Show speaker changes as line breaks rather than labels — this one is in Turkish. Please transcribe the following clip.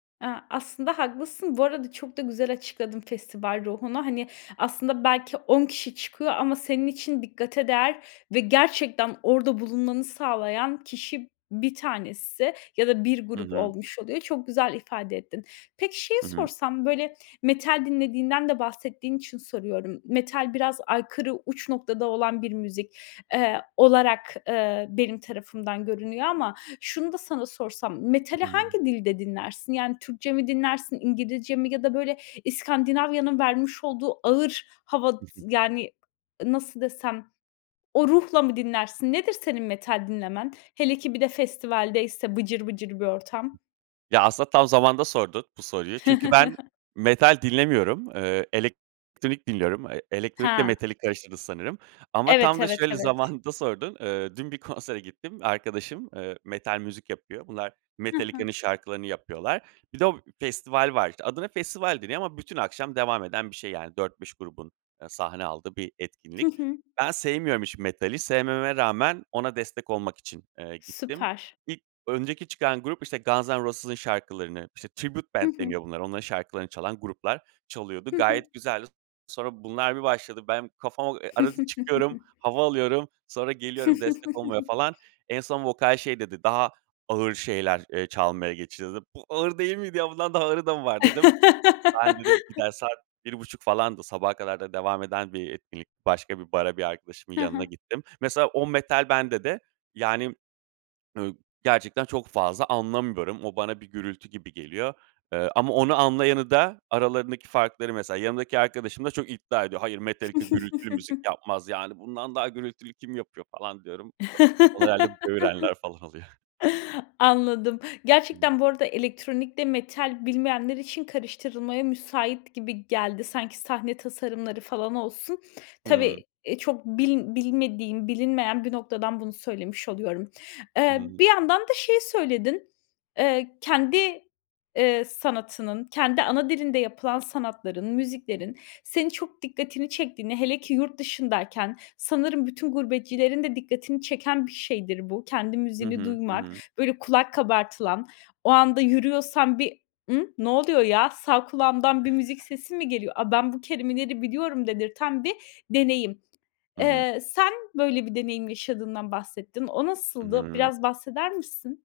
Eee, aslında haklısın. Bu arada çok da güzel açıkladın, festival ruhunu. Hani, aslında belki 10 kişi çıkıyor ama senin için dikkate değer ve gerçekten orada bulunmanı sağlayan kişi, bir tanesi ya da bir
Hı
grup
hı.
olmuş oluyor. Çok güzel ifade ettin. Peki, şeyi
Hı hı.
sorsam, böyle, metal dinlediğinden de bahsettiğin için soruyorum. Metal biraz aykırı, uç noktada olan bir müzik, eee, olarak benim tarafımdan görünüyor ama şunu da sana sorsam, metali
Hıı.
hangi dilde dinlersin? Yani, Türkçe mi dinlersin? İngilizce mi ya da, böyle, İskandinavya'nın vermiş olduğu ağır hava, yani, nasıl desem, o ruhla mı dinlersin? Nedir, senin metal dinlemen? Hele ki, bir de festivaldeyse, bıcır bıcır bir ortam.
Ya, aslında tam zamanında sordun, bu soruyu. Çünkü ben metal dinlemiyorum. Eee, elektronik dinliyorum. Eee, elektronik ile
Ha.
metali karıştırdın, sanırım. Ama
Evet,
tam da
evet,
şöyle
evet.
zamanında sordun. Eee, dün bir konsere gittim. Arkadaşım, eee, metal müzik yapıyor. Bunlar,
Hı hı.
Metallica'nın şarkılarını yapıyorlar. Bir de o festival var işte. Adına festival deniyor ama bütün akşam devam eden bir şey yani. 4-5 grubun sahne aldığı bir
Hı
etkinlik.
hı.
Ben sevmiyorum hiç metali. Sevmememe rağmen, ona destek olmak için, eee, gittim.
Süper.
İlk önceki çıkan grup, işte Guns'n'Roses'ın şarkılarını -işte Tribute
Hı
Band
hı.
deniyor bunlara onların şarkılarını çalan gruplar çalıyordu.
Hı hı.
Gayet güzeldi. Sonra bunlar bir başladı. Ben kafama Arada çıkıyorum, hava alıyorum. Sonra geliyorum, destek olmaya falan. En son vokal şey dedi: Daha ağır şeyler, eee, çalmaya geçiyoruz, dedi. "Bu ağır değil miydi ya, bundan daha ağırı da mı var?" dedim. Ben dedim gider, saat bir buçuk falandı. Sabaha kadar da devam eden bir etkinlik. Başka bir bara, bir arkadaşımın
Ha
yanına
ha.
gittim. Mesela, o metal bende de yani İii, gerçekten çok fazla anlamıyorum. O bana bir gürültü gibi geliyor. Eee, ama onu anlayanı da; aralarındaki farkları mesela yanımdaki arkadaşım da çok iddia ediyor. Hayır, Metallica gürültülü müzik yapmaz. Yani, bundan daha gürültülü kim yapıyor? falan diyorum. O herhâlde böğürenler falan oluyor.
Anladım.
Hıı.
Gerçekten bu arada, elektronik de metal bilmeyenler için karıştırılmaya müsait gibi geldi, sanki; sahne tasarımları falan olsun.
Hıı.
Tabii, eee, çok bil bilmediğim, bilinmeyen bir noktadan bunu söylemiş oluyorum.
Hı
Eee,
hı.
bir yandan da şey söyledin: Eee, kendi, eee, sanatının, kendi ana dilinde yapılan sanatların, müziklerin senin çok dikkatini çektiğini, hele ki, yurt dışındayken sanırım bütün gurbetçilerin de dikkatini çeken bir şeydir bu; kendi
Hı
müziğini
hı. Hı
duymak,
hı.
böyle, kulak kabartılan, o anda yürüyorsan bir; "I, ne oluyor ya? Sağ kulağımdan bir müzik sesi mi geliyor? Aaa, ben bu kelimeleri biliyorum." dedirten bir deneyim.
Hı hı.
Eee, sen böyle bir deneyim yaşadığından bahsettin. O
Hı
nasıldı?
hı.
Biraz bahseder misin?